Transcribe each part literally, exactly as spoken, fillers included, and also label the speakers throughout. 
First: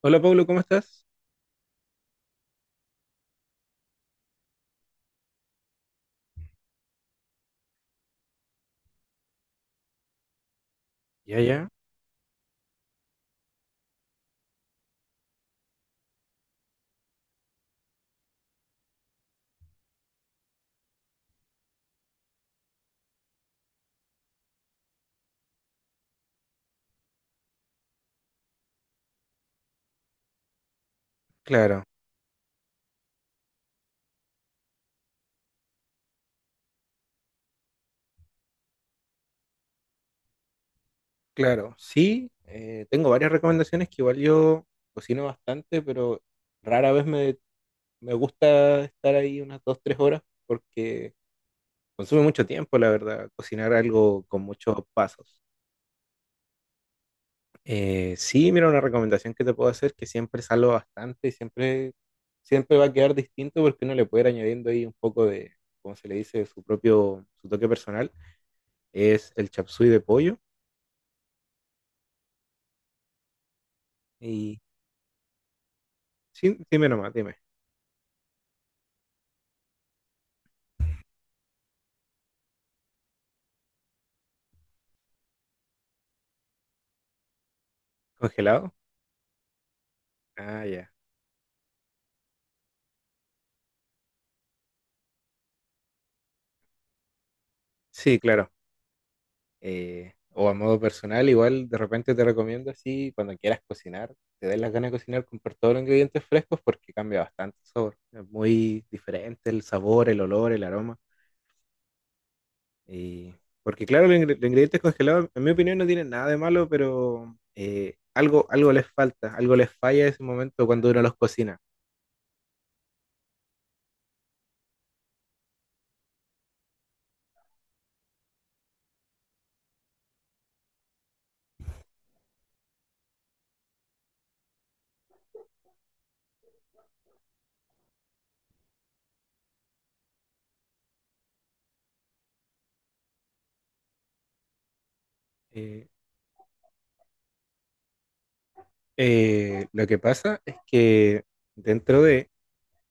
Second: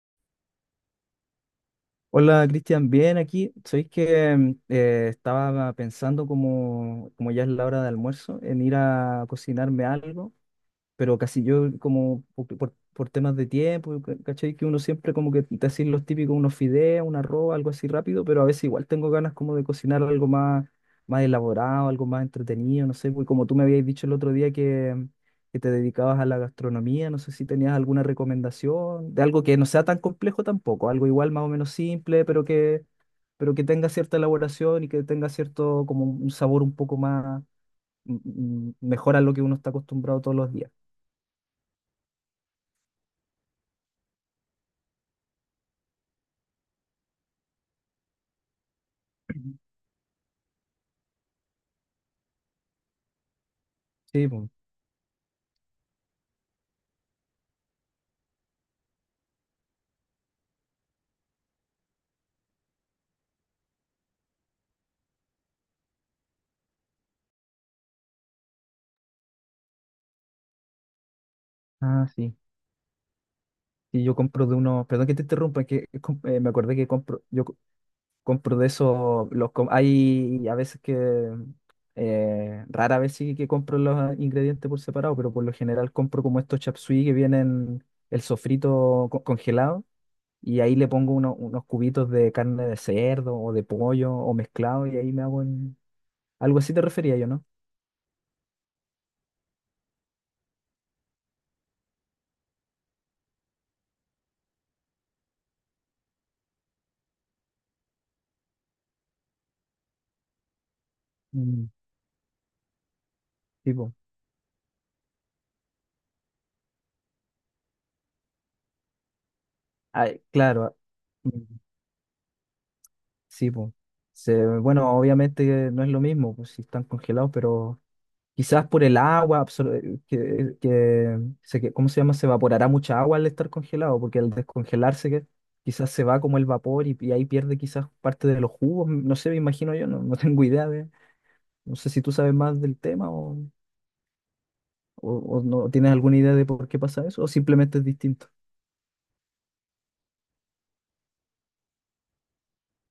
Speaker 1: Hola Pablo, ¿cómo estás?
Speaker 2: Hola Cristian, bien aquí. Sabéis que mm, eh, estaba pensando como, como ya es la hora de almuerzo en ir a cocinarme algo pero
Speaker 1: Ya,
Speaker 2: casi
Speaker 1: ya,
Speaker 2: yo como por, por- por temas de tiempo, ca- ¿cachai? Que uno siempre como que te hacen los típicos, unos fideos, un arroz, algo así rápido, pero a veces igual tengo ganas como de cocinar algo más, más elaborado, algo más entretenido, no sé, pues como tú me habías dicho el otro día que, que te dedicabas a la gastronomía, no sé si tenías alguna recomendación de algo que no sea tan complejo tampoco, algo igual más o menos
Speaker 1: claro,
Speaker 2: simple, pero que, pero que tenga cierta elaboración y que tenga cierto como un sabor un poco más mm, mm, mejor a lo que uno está acostumbrado todos los días.
Speaker 1: claro. Sí, eh, tengo varias recomendaciones que igual yo cocino bastante, pero rara vez me, me gusta estar ahí unas dos, tres horas porque consume mucho tiempo, la verdad, cocinar algo
Speaker 2: Sí,
Speaker 1: con
Speaker 2: po.
Speaker 1: muchos pasos. Eh, sí, mira, una recomendación que te puedo hacer que siempre salgo bastante y siempre, siempre va a quedar distinto porque uno le puede ir añadiendo ahí un poco de, como se le dice, su propio, su toque personal, es el chapsui de pollo.
Speaker 2: Ah, sí. Sí, yo compro de
Speaker 1: Y
Speaker 2: uno, perdón que te interrumpa, es que com- eh, me
Speaker 1: Sí,
Speaker 2: acordé que
Speaker 1: dime nomás,
Speaker 2: compro,
Speaker 1: dime.
Speaker 2: yo co- compro de esos, los com- hay a veces que, eh, rara vez sí que compro los ingredientes por separado, pero por lo general compro como estos chapsui que vienen el
Speaker 1: ¿Congelado?
Speaker 2: sofrito co- congelado y
Speaker 1: Ah,
Speaker 2: ahí le
Speaker 1: ya.
Speaker 2: pongo uno- unos cubitos de carne de cerdo o de pollo o mezclado y ahí me hago en... Algo así te refería yo, ¿no?
Speaker 1: Sí, claro. Eh, o a modo personal, igual de repente te recomiendo así, cuando quieras cocinar, te den las ganas de cocinar, comprar todos los ingredientes frescos porque cambia bastante el sabor. Es muy diferente el sabor, el olor, el aroma.
Speaker 2: Mm,
Speaker 1: Y Porque
Speaker 2: tipo,
Speaker 1: claro, los, ingre- los ingredientes congelados, en mi opinión, no tienen nada de malo, pero eh, algo, algo les falta, algo les falla
Speaker 2: ah,
Speaker 1: ese
Speaker 2: claro.
Speaker 1: momento
Speaker 2: Ah,
Speaker 1: cuando uno los
Speaker 2: mm.
Speaker 1: cocina.
Speaker 2: Sí, pues. Se- bueno, obviamente que no es lo mismo, pues si están congelados, pero quizás por el agua, absor- eh, que, que, se que- ¿cómo se llama? Se evaporará mucha agua al estar congelado, porque al descongelarse que, quizás se va como el vapor y, y ahí pierde quizás parte de los jugos, no sé, me imagino yo, no, no tengo idea de, no sé si tú sabes más del tema o, o, o no
Speaker 1: Eh,
Speaker 2: tienes alguna idea de por qué pasa eso, o simplemente es distinto.
Speaker 1: eh, lo que pasa es que dentro de...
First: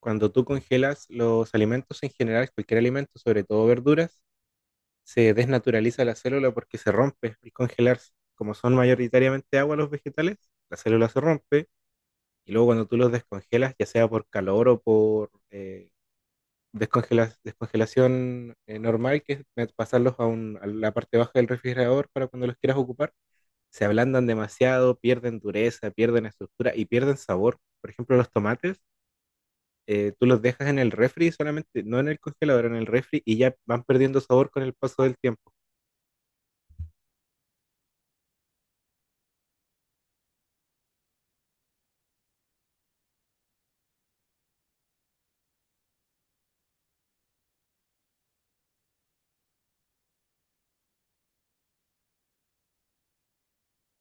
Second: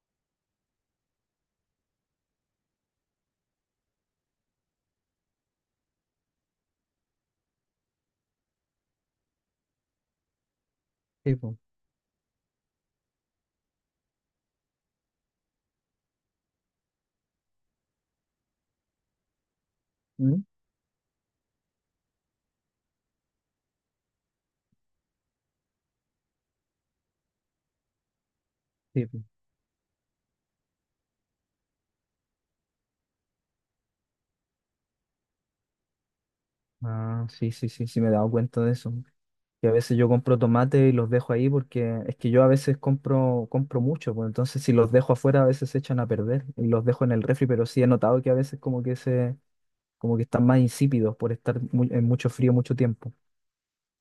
Speaker 1: cuando tú congelas los alimentos en general, cualquier alimento, sobre todo verduras, se desnaturaliza la célula porque se rompe al congelarse. Como son mayoritariamente agua los vegetales, la célula se
Speaker 2: Sí, pues.
Speaker 1: rompe y luego cuando tú los descongelas, ya sea por calor o por eh, descongela- descongelación eh, normal, que es eh, pasarlos a,
Speaker 2: ¿Mm?
Speaker 1: un- a la parte baja del refrigerador para cuando los quieras ocupar, se ablandan demasiado, pierden dureza, pierden estructura y pierden sabor. Por ejemplo, los tomates,
Speaker 2: Sí, pues.
Speaker 1: eh, tú los dejas en el refri solamente, no en el congelador, en el refri y ya van perdiendo sabor con el paso del tiempo.
Speaker 2: Ah, sí, sí, sí, sí, me he dado cuenta de eso. Que a veces yo compro tomate y los dejo ahí porque es que yo a veces compro, compro mucho, pues entonces si los dejo afuera a veces se echan a perder y los dejo en el refri, pero sí he notado que a veces como que se, como que están más insípidos por estar mu- en mucho frío mucho tiempo.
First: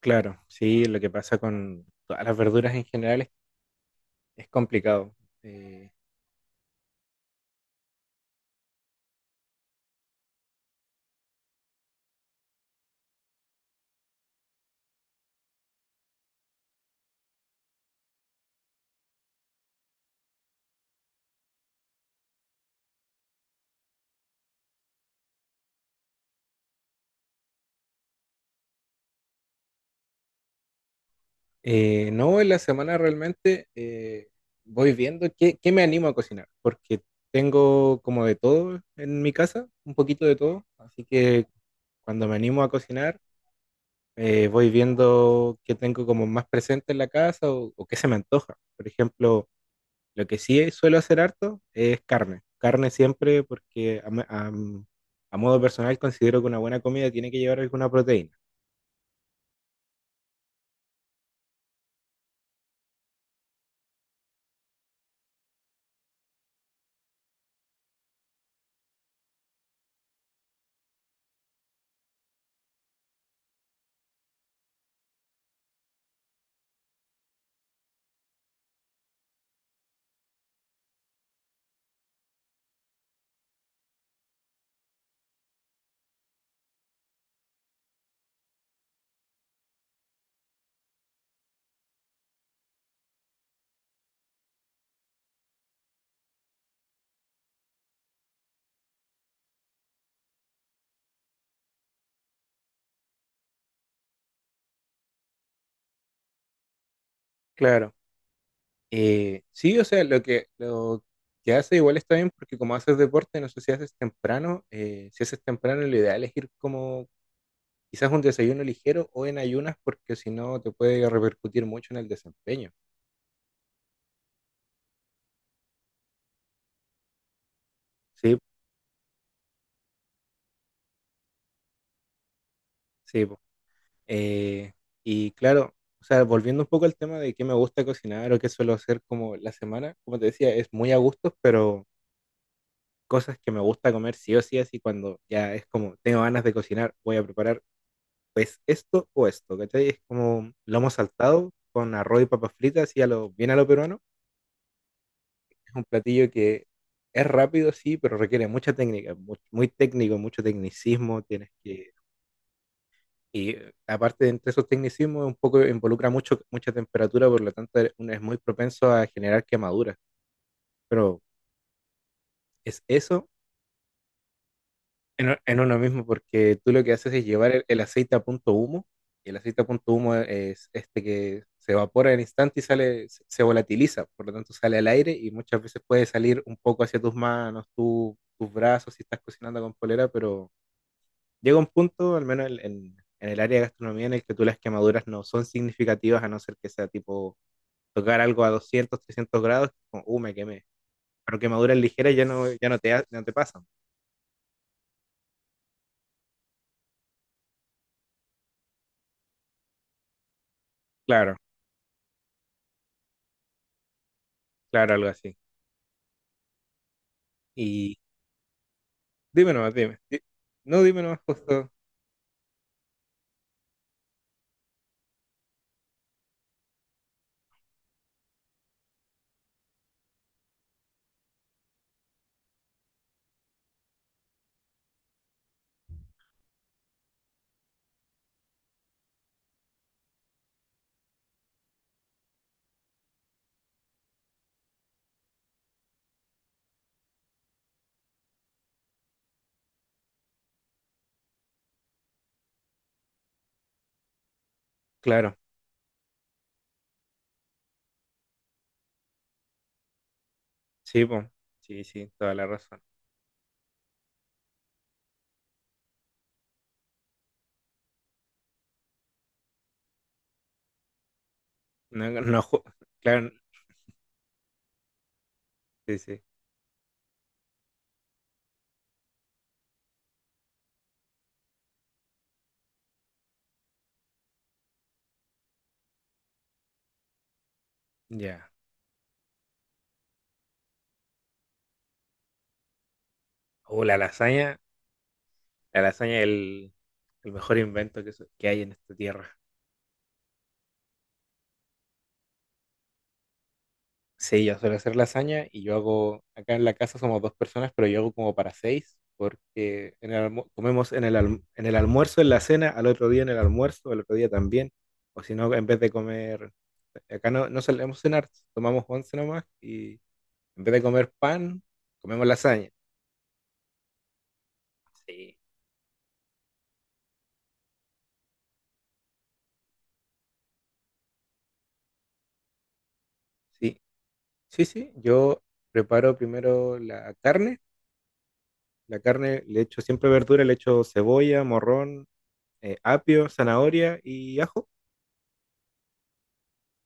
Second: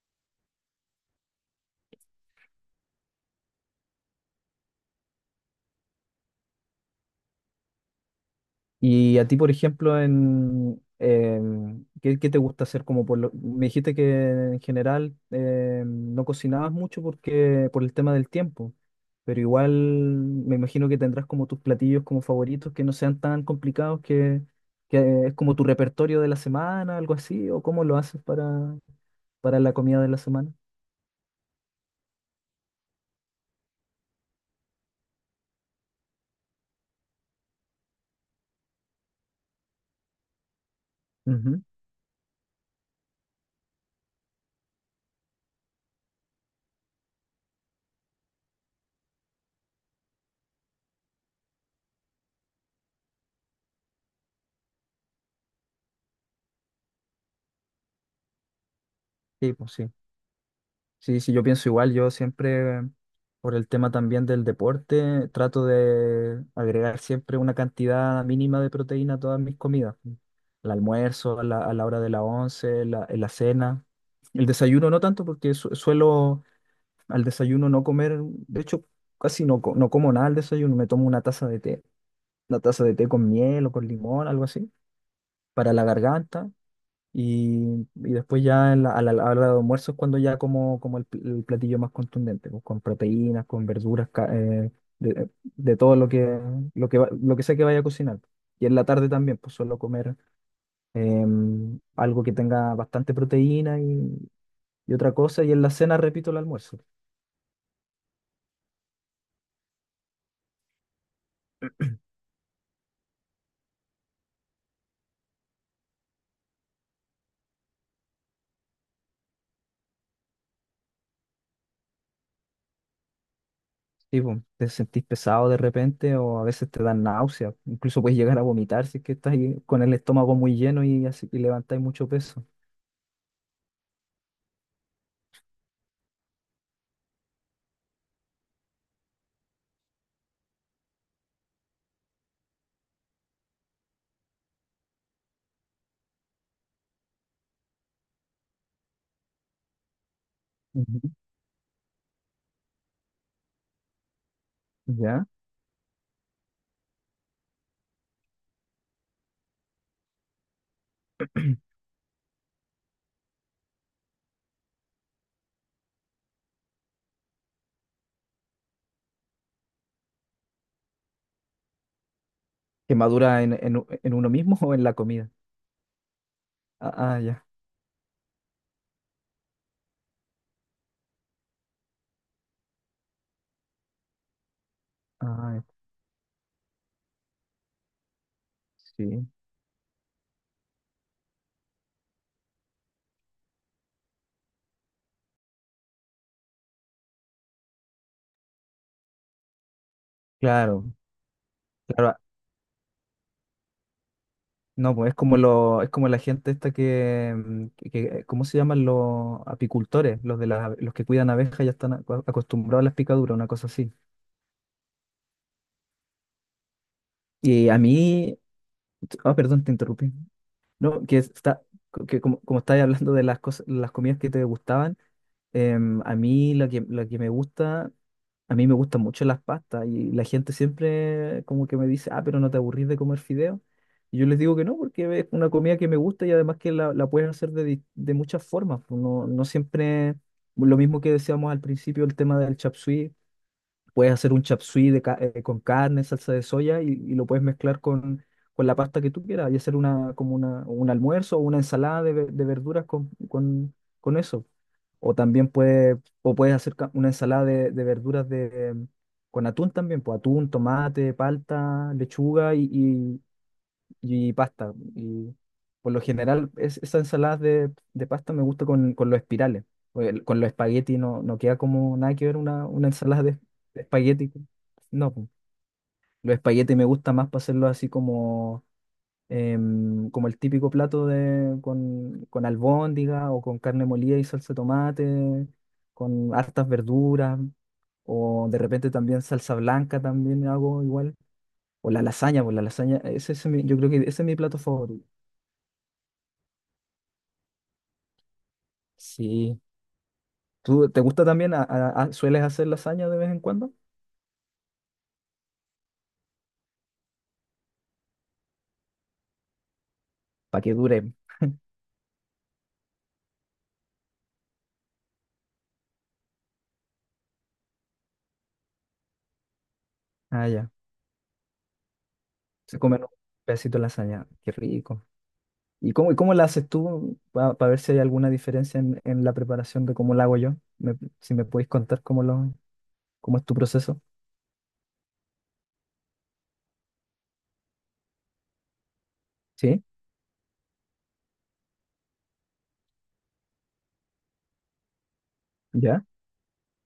Speaker 1: Claro, sí, lo que pasa con todas las verduras en general es, es complicado. Eh,
Speaker 2: Y a ti, por ejemplo, en, em, ¿qué, ¿qué te gusta hacer como por lo- Me dijiste que en general em, no cocinabas mucho porque por el tema del tiempo, pero igual me imagino que tendrás como tus platillos como favoritos que no sean tan complicados que, que es como tu repertorio de la semana, algo así, o cómo lo haces para, para la comida de la semana.
Speaker 1: eh, no, en la semana realmente eh, voy viendo qué, qué me animo a cocinar, porque tengo como de todo en mi casa, un poquito de todo, así que
Speaker 2: Ujú.
Speaker 1: cuando me animo a cocinar, eh, voy viendo qué tengo como más presente en la casa o, o qué se me antoja. Por ejemplo, lo que sí suelo hacer harto es carne. Carne siempre porque a, me- a- mm, a modo personal considero que una buena comida tiene que llevar alguna proteína.
Speaker 2: Sí, pues sí. Sí, sí, yo pienso igual, yo siempre, por el tema también del deporte, trato de agregar siempre una cantidad mínima de proteína a todas mis comidas. El almuerzo, a la, a la hora de la once, la, en la cena. El desayuno no tanto, porque su- suelo al desayuno no comer, de hecho, casi no, co- no como nada al desayuno, me tomo una taza de té, una taza de té con miel o con limón, algo así, para la garganta. Y, y después ya en la- a la, a la hora de almuerzo es cuando ya como, como el, pl- el platillo más contundente, pues, con proteínas, con verduras, ca- eh, de, eh, de todo lo que, lo que, va- lo que sea que vaya a cocinar. Y en la tarde también, pues suelo comer em, algo que tenga bastante proteína y, y otra cosa. Y en la cena repito el almuerzo.
Speaker 1: Claro. Eh, sí, o sea, lo que, lo que hace igual está bien porque como haces deporte, no sé si haces temprano, eh, si haces temprano lo ideal es ir como quizás un desayuno ligero o en ayunas porque si no te puede repercutir mucho en el desempeño.
Speaker 2: Tipo, te sentís pesado de repente o a veces te dan náuseas. Incluso puedes
Speaker 1: Sí,
Speaker 2: llegar a vomitar si es que estás ahí con el estómago muy lleno y, así, y levantáis mucho peso.
Speaker 1: sí. Eh, y claro, o sea, volviendo un poco al tema de qué me gusta cocinar o qué suelo hacer como la semana, como te decía, es muy a gustos, pero cosas que me gusta comer sí o sí, así cuando ya es como tengo ganas de cocinar, voy a preparar pues esto o esto, ¿cachai? Es como lomo
Speaker 2: Ujú.
Speaker 1: saltado con arroz y papas fritas y a lo, bien a lo peruano.
Speaker 2: ¿Ya?
Speaker 1: Es un platillo que es rápido, sí, pero requiere mucha técnica, mu- muy, técnico, mucho tecnicismo, tienes que. Y eh, aparte de entre esos tecnicismos, un poco involucra mucho, mucha temperatura, por lo tanto e, uno es muy propenso a generar quemaduras. Pero es
Speaker 2: Que
Speaker 1: eso
Speaker 2: madura en, en, u- en uno mismo o en la comida.
Speaker 1: en, en uno mismo, porque tú lo que
Speaker 2: Ah,
Speaker 1: haces
Speaker 2: ah,
Speaker 1: es
Speaker 2: ya.
Speaker 1: llevar el, el aceite a punto humo, y el aceite a punto humo es este que se evapora en instante y sale, se se volatiliza, por lo tanto sale al aire y muchas
Speaker 2: Ah,
Speaker 1: veces puede salir un poco hacia tus manos, tu- tus brazos si estás
Speaker 2: sí.
Speaker 1: cocinando con polera, pero llega un punto, al menos en, en- en el área de gastronomía, en el que tú las quemaduras no son significativas, a no ser que sea tipo tocar algo a doscientos, trescientos grados, como, uh, me quemé.
Speaker 2: Claro,
Speaker 1: Pero quemaduras ligeras
Speaker 2: claro.
Speaker 1: ya no, ya no te, ha- no te pasan.
Speaker 2: No, pues es como lo, es como la gente esta que, mm, que- que- eh, ¿cómo se llaman los apicultores? Los de las, los que cuidan
Speaker 1: Claro,
Speaker 2: abejas ya están acu- acostumbrados a las picaduras, una cosa así.
Speaker 1: claro, algo así.
Speaker 2: Y a
Speaker 1: Y
Speaker 2: mí, ah,
Speaker 1: dime
Speaker 2: perdón, te
Speaker 1: nomás, dime.
Speaker 2: interrumpí.
Speaker 1: Di- No, dime
Speaker 2: No, que
Speaker 1: nomás
Speaker 2: está,
Speaker 1: justo.
Speaker 2: que como, como estáis hablando de las cosas, las comidas que te gustaban. Em, a mí lo que, lo que me gusta, a mí me gustan mucho las pastas y la gente siempre como que me dice, ah, pero no te aburrís de comer fideo. Y yo les digo que no, porque es una comida que me gusta y además que la, la puedes hacer de, di- de muchas formas. Pues no, no siempre lo mismo que decíamos al principio, el tema del chapsui. Puedes hacer un chap suey de ca- eh, con carne, salsa de soya y, y lo puedes mezclar con, con la pasta que tú quieras y hacer una, como una, un almuerzo o una ensalada de, ve- de verduras con, con, con eso. O
Speaker 1: Claro,
Speaker 2: también puedes, o puedes hacer ca- una ensalada de, de verduras de, con atún también, pues atún,
Speaker 1: sí,
Speaker 2: tomate,
Speaker 1: po. Sí,
Speaker 2: palta,
Speaker 1: sí, toda la
Speaker 2: lechuga
Speaker 1: razón.
Speaker 2: y y pasta. Y por lo general, es, esa ensalada de, de pasta me gusta con, con los espirales. o el- Con los espaguetis no, no queda como
Speaker 1: No,
Speaker 2: nada que ver
Speaker 1: no, ju-
Speaker 2: una, una ensalada
Speaker 1: claro,
Speaker 2: de, de espagueti. No, po.
Speaker 1: sí, sí.
Speaker 2: Los espaguetis me gusta más para hacerlo así como, em, como el típico plato de, con, con albóndiga o con carne molida y salsa de tomate, con hartas verduras. O
Speaker 1: Ya.
Speaker 2: de repente también salsa blanca también hago igual. O la lasaña, pues la lasaña, ese es mi- yo
Speaker 1: O
Speaker 2: creo
Speaker 1: la
Speaker 2: que ese es mi
Speaker 1: lasaña,
Speaker 2: plato favorito.
Speaker 1: la lasaña es el, el mejor invento que, so- que hay en esta tierra.
Speaker 2: Sí. ¿Tú te gusta también? a- a- a- ¿sueles hacer lasaña de vez en cuando?
Speaker 1: Sí, ya suele hacer lasaña y yo hago, acá en la casa somos dos personas, pero yo hago como para seis, porque en el almu-
Speaker 2: Para que
Speaker 1: comemos en
Speaker 2: dure.
Speaker 1: el, alm- en el almuerzo, en la cena, al otro día en el almuerzo, al otro día también, o si no, en vez de comer, acá no, no solemos cenar, tomamos once nomás y
Speaker 2: Ah,
Speaker 1: en
Speaker 2: ya.
Speaker 1: vez de comer pan, comemos lasaña.
Speaker 2: Se comen un pedacito de lasaña. Qué rico.
Speaker 1: Sí.
Speaker 2: ¿Y cómo, y cómo la haces tú? Para ver si hay alguna diferencia en, en la preparación de cómo la hago yo. Me- si me puedes contar cómo, lo, cómo es tu
Speaker 1: Sí,
Speaker 2: proceso.
Speaker 1: sí, sí, yo preparo primero la carne, la carne le echo
Speaker 2: ¿Sí?
Speaker 1: siempre verdura, le echo cebolla, morrón, eh, apio, zanahoria y ajo.
Speaker 2: ¿Ya?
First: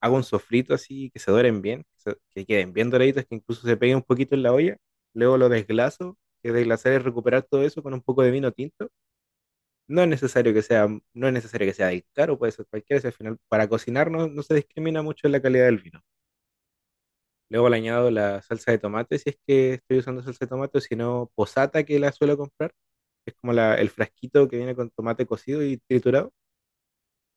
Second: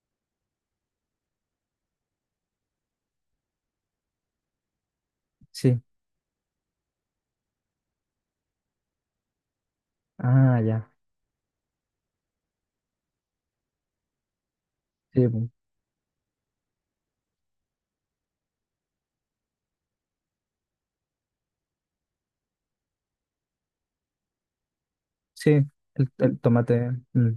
Speaker 1: Hago un sofrito así, que se doren bien, que, se- que queden bien doraditos, que incluso se peguen un poquito en la olla. Luego lo
Speaker 2: Sí.
Speaker 1: desglaso, que desglasar es recuperar todo eso con un poco de vino tinto. No es necesario
Speaker 2: Ah,
Speaker 1: que sea,
Speaker 2: ya.
Speaker 1: no es necesario que sea del caro, puede ser cualquiera, si al final para cocinar no, no se discrimina
Speaker 2: Sí,
Speaker 1: mucho en la
Speaker 2: pu-
Speaker 1: calidad del vino. Luego le añado la salsa de tomate, si es que estoy usando salsa de tomate, o si no, posata que la suelo comprar, que es como la- el frasquito que viene con tomate
Speaker 2: Sí.
Speaker 1: cocido y
Speaker 2: El,
Speaker 1: triturado
Speaker 2: el tomate. Mm.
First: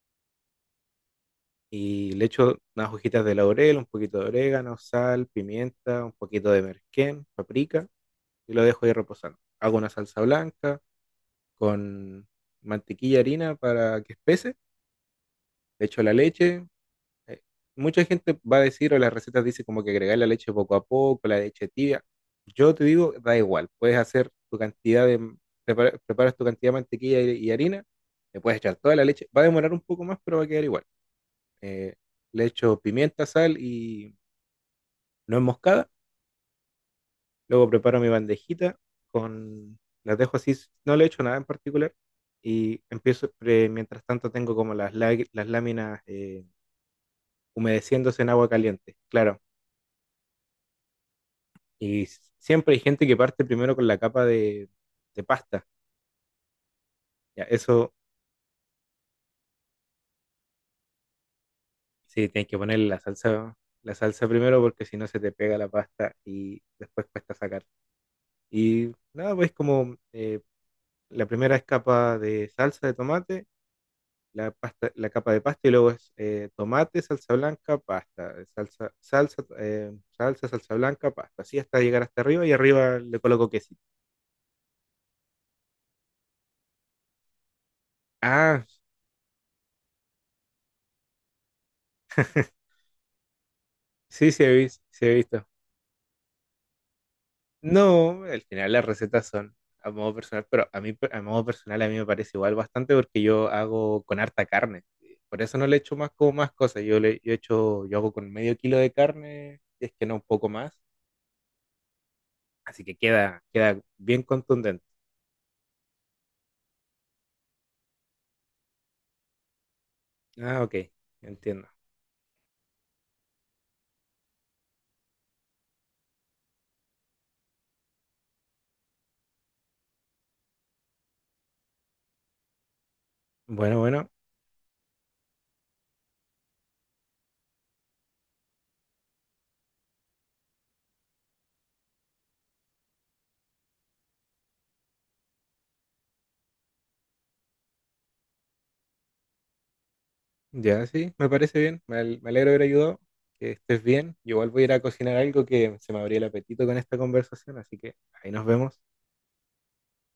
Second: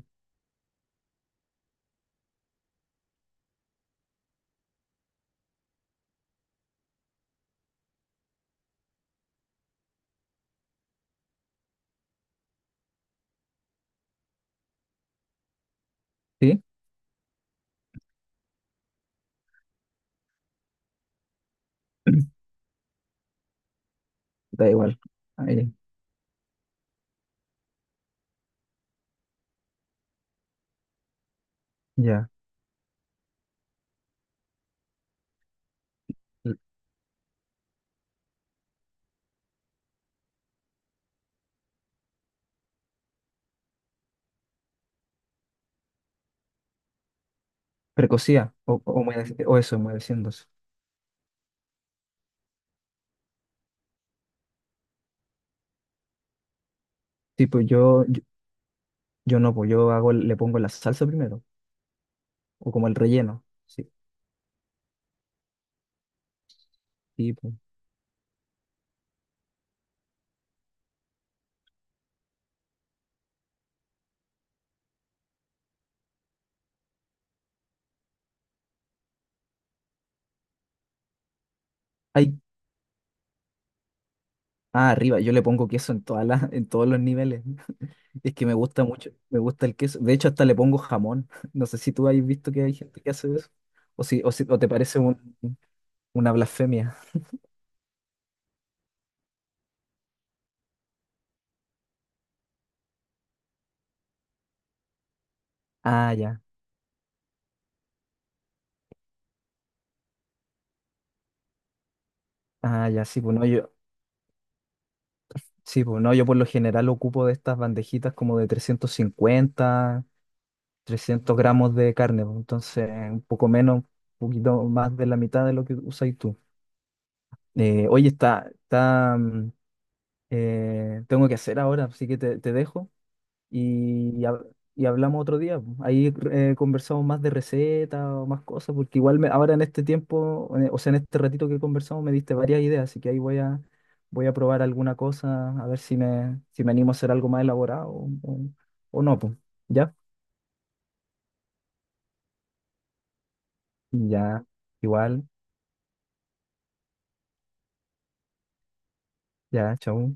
Speaker 1: y le echo unas hojitas de laurel, un poquito de orégano, sal, pimienta, un poquito de merquén, paprika y lo dejo ahí reposando. Hago una salsa blanca con mantequilla, harina para que espese, le echo la
Speaker 2: ¿Sí?
Speaker 1: leche. eh, Mucha gente va a decir, o las recetas dicen como que agregar la leche poco a poco, la leche tibia. Yo te digo, da igual, puedes hacer tu
Speaker 2: Da igual.
Speaker 1: cantidad de,
Speaker 2: Ahí,
Speaker 1: prepara- preparas tu cantidad de mantequilla y, y harina, le puedes echar toda la leche, va a demorar un poco más, pero va a quedar igual. Eh,
Speaker 2: ya.
Speaker 1: le echo pimienta, sal y no enmoscada.
Speaker 2: L-
Speaker 1: Luego preparo mi bandejita, con las dejo así, no le echo nada en particular y empiezo pre- mientras tanto tengo como las lá- las láminas eh, humedeciéndose en agua
Speaker 2: Precocida. O, o,
Speaker 1: caliente, claro.
Speaker 2: humedec- o eso, humedeciéndose.
Speaker 1: Y s- siempre hay gente que parte primero con la capa de, de pasta. Ya,
Speaker 2: Tipo,
Speaker 1: eso
Speaker 2: yo. Yo no, pues yo hago, el- le pongo la salsa primero,
Speaker 1: sí tienes que
Speaker 2: o
Speaker 1: ponerle
Speaker 2: como el
Speaker 1: la
Speaker 2: relleno.
Speaker 1: salsa
Speaker 2: Sí,
Speaker 1: la salsa primero porque si no se te pega la pasta y después cuesta
Speaker 2: sí, pues.
Speaker 1: sacar. Y nada, pues como eh, la primera es capa de salsa de tomate, la, pasta, la capa de pasta y luego es eh, tomate, salsa blanca, pasta, salsa, salsa, eh, salsa, salsa, blanca, pasta. Así hasta llegar hasta
Speaker 2: Ay,
Speaker 1: arriba y arriba le coloco quesito.
Speaker 2: ah, arriba, yo le pongo queso en todas las, en todos los niveles. Es que me
Speaker 1: Ah,
Speaker 2: gusta mucho, me gusta el queso. De hecho, hasta le pongo jamón. No sé si tú has visto que hay gente que hace eso. O si,
Speaker 1: sí,
Speaker 2: o
Speaker 1: sí
Speaker 2: si,
Speaker 1: he,
Speaker 2: o te
Speaker 1: visto
Speaker 2: parece
Speaker 1: sí he
Speaker 2: un-
Speaker 1: visto.
Speaker 2: una blasfemia.
Speaker 1: No, al final las recetas son a modo personal, pero a mí, a modo personal a mí me parece igual bastante porque yo hago con harta carne. Por eso no le echo más
Speaker 2: Ah,
Speaker 1: como
Speaker 2: ya,
Speaker 1: más cosas. Yo le yo echo, yo hago con medio kilo de carne, si es que no un poco más. Así
Speaker 2: ah,
Speaker 1: que
Speaker 2: ya, sí, pues
Speaker 1: queda,
Speaker 2: no, yo,
Speaker 1: queda bien contundente.
Speaker 2: sí, pues no, yo por lo general ocupo de estas bandejitas como de trescientos cincuenta
Speaker 1: Ah, ok,
Speaker 2: trescientos
Speaker 1: entiendo.
Speaker 2: gramos de carne, pues, entonces un poco menos, un poquito más de la mitad de lo que usáis tú. Eh, oye, está, está, mm, eh, tengo que hacer ahora, así que te, te dejo
Speaker 1: Bueno, bueno,
Speaker 2: y, hab- y hablamos otro día. Ahí eh, conversamos más de recetas o más cosas, porque igual me- ahora en este tiempo, eh, o sea, en este ratito que conversamos me diste varias ideas, así que ahí voy a, voy a probar alguna cosa, a ver si me, si me animo a hacer algo más elaborado o, o- o no, pues. ¿Ya?
Speaker 1: ya sí, me parece bien. Me, al- me alegro de haber ayudado. Que estés bien. Yo
Speaker 2: Ya,
Speaker 1: igual voy a ir a cocinar
Speaker 2: igual,
Speaker 1: algo que se me abrió el apetito con esta conversación, así que ahí nos vemos.
Speaker 2: ya, chao.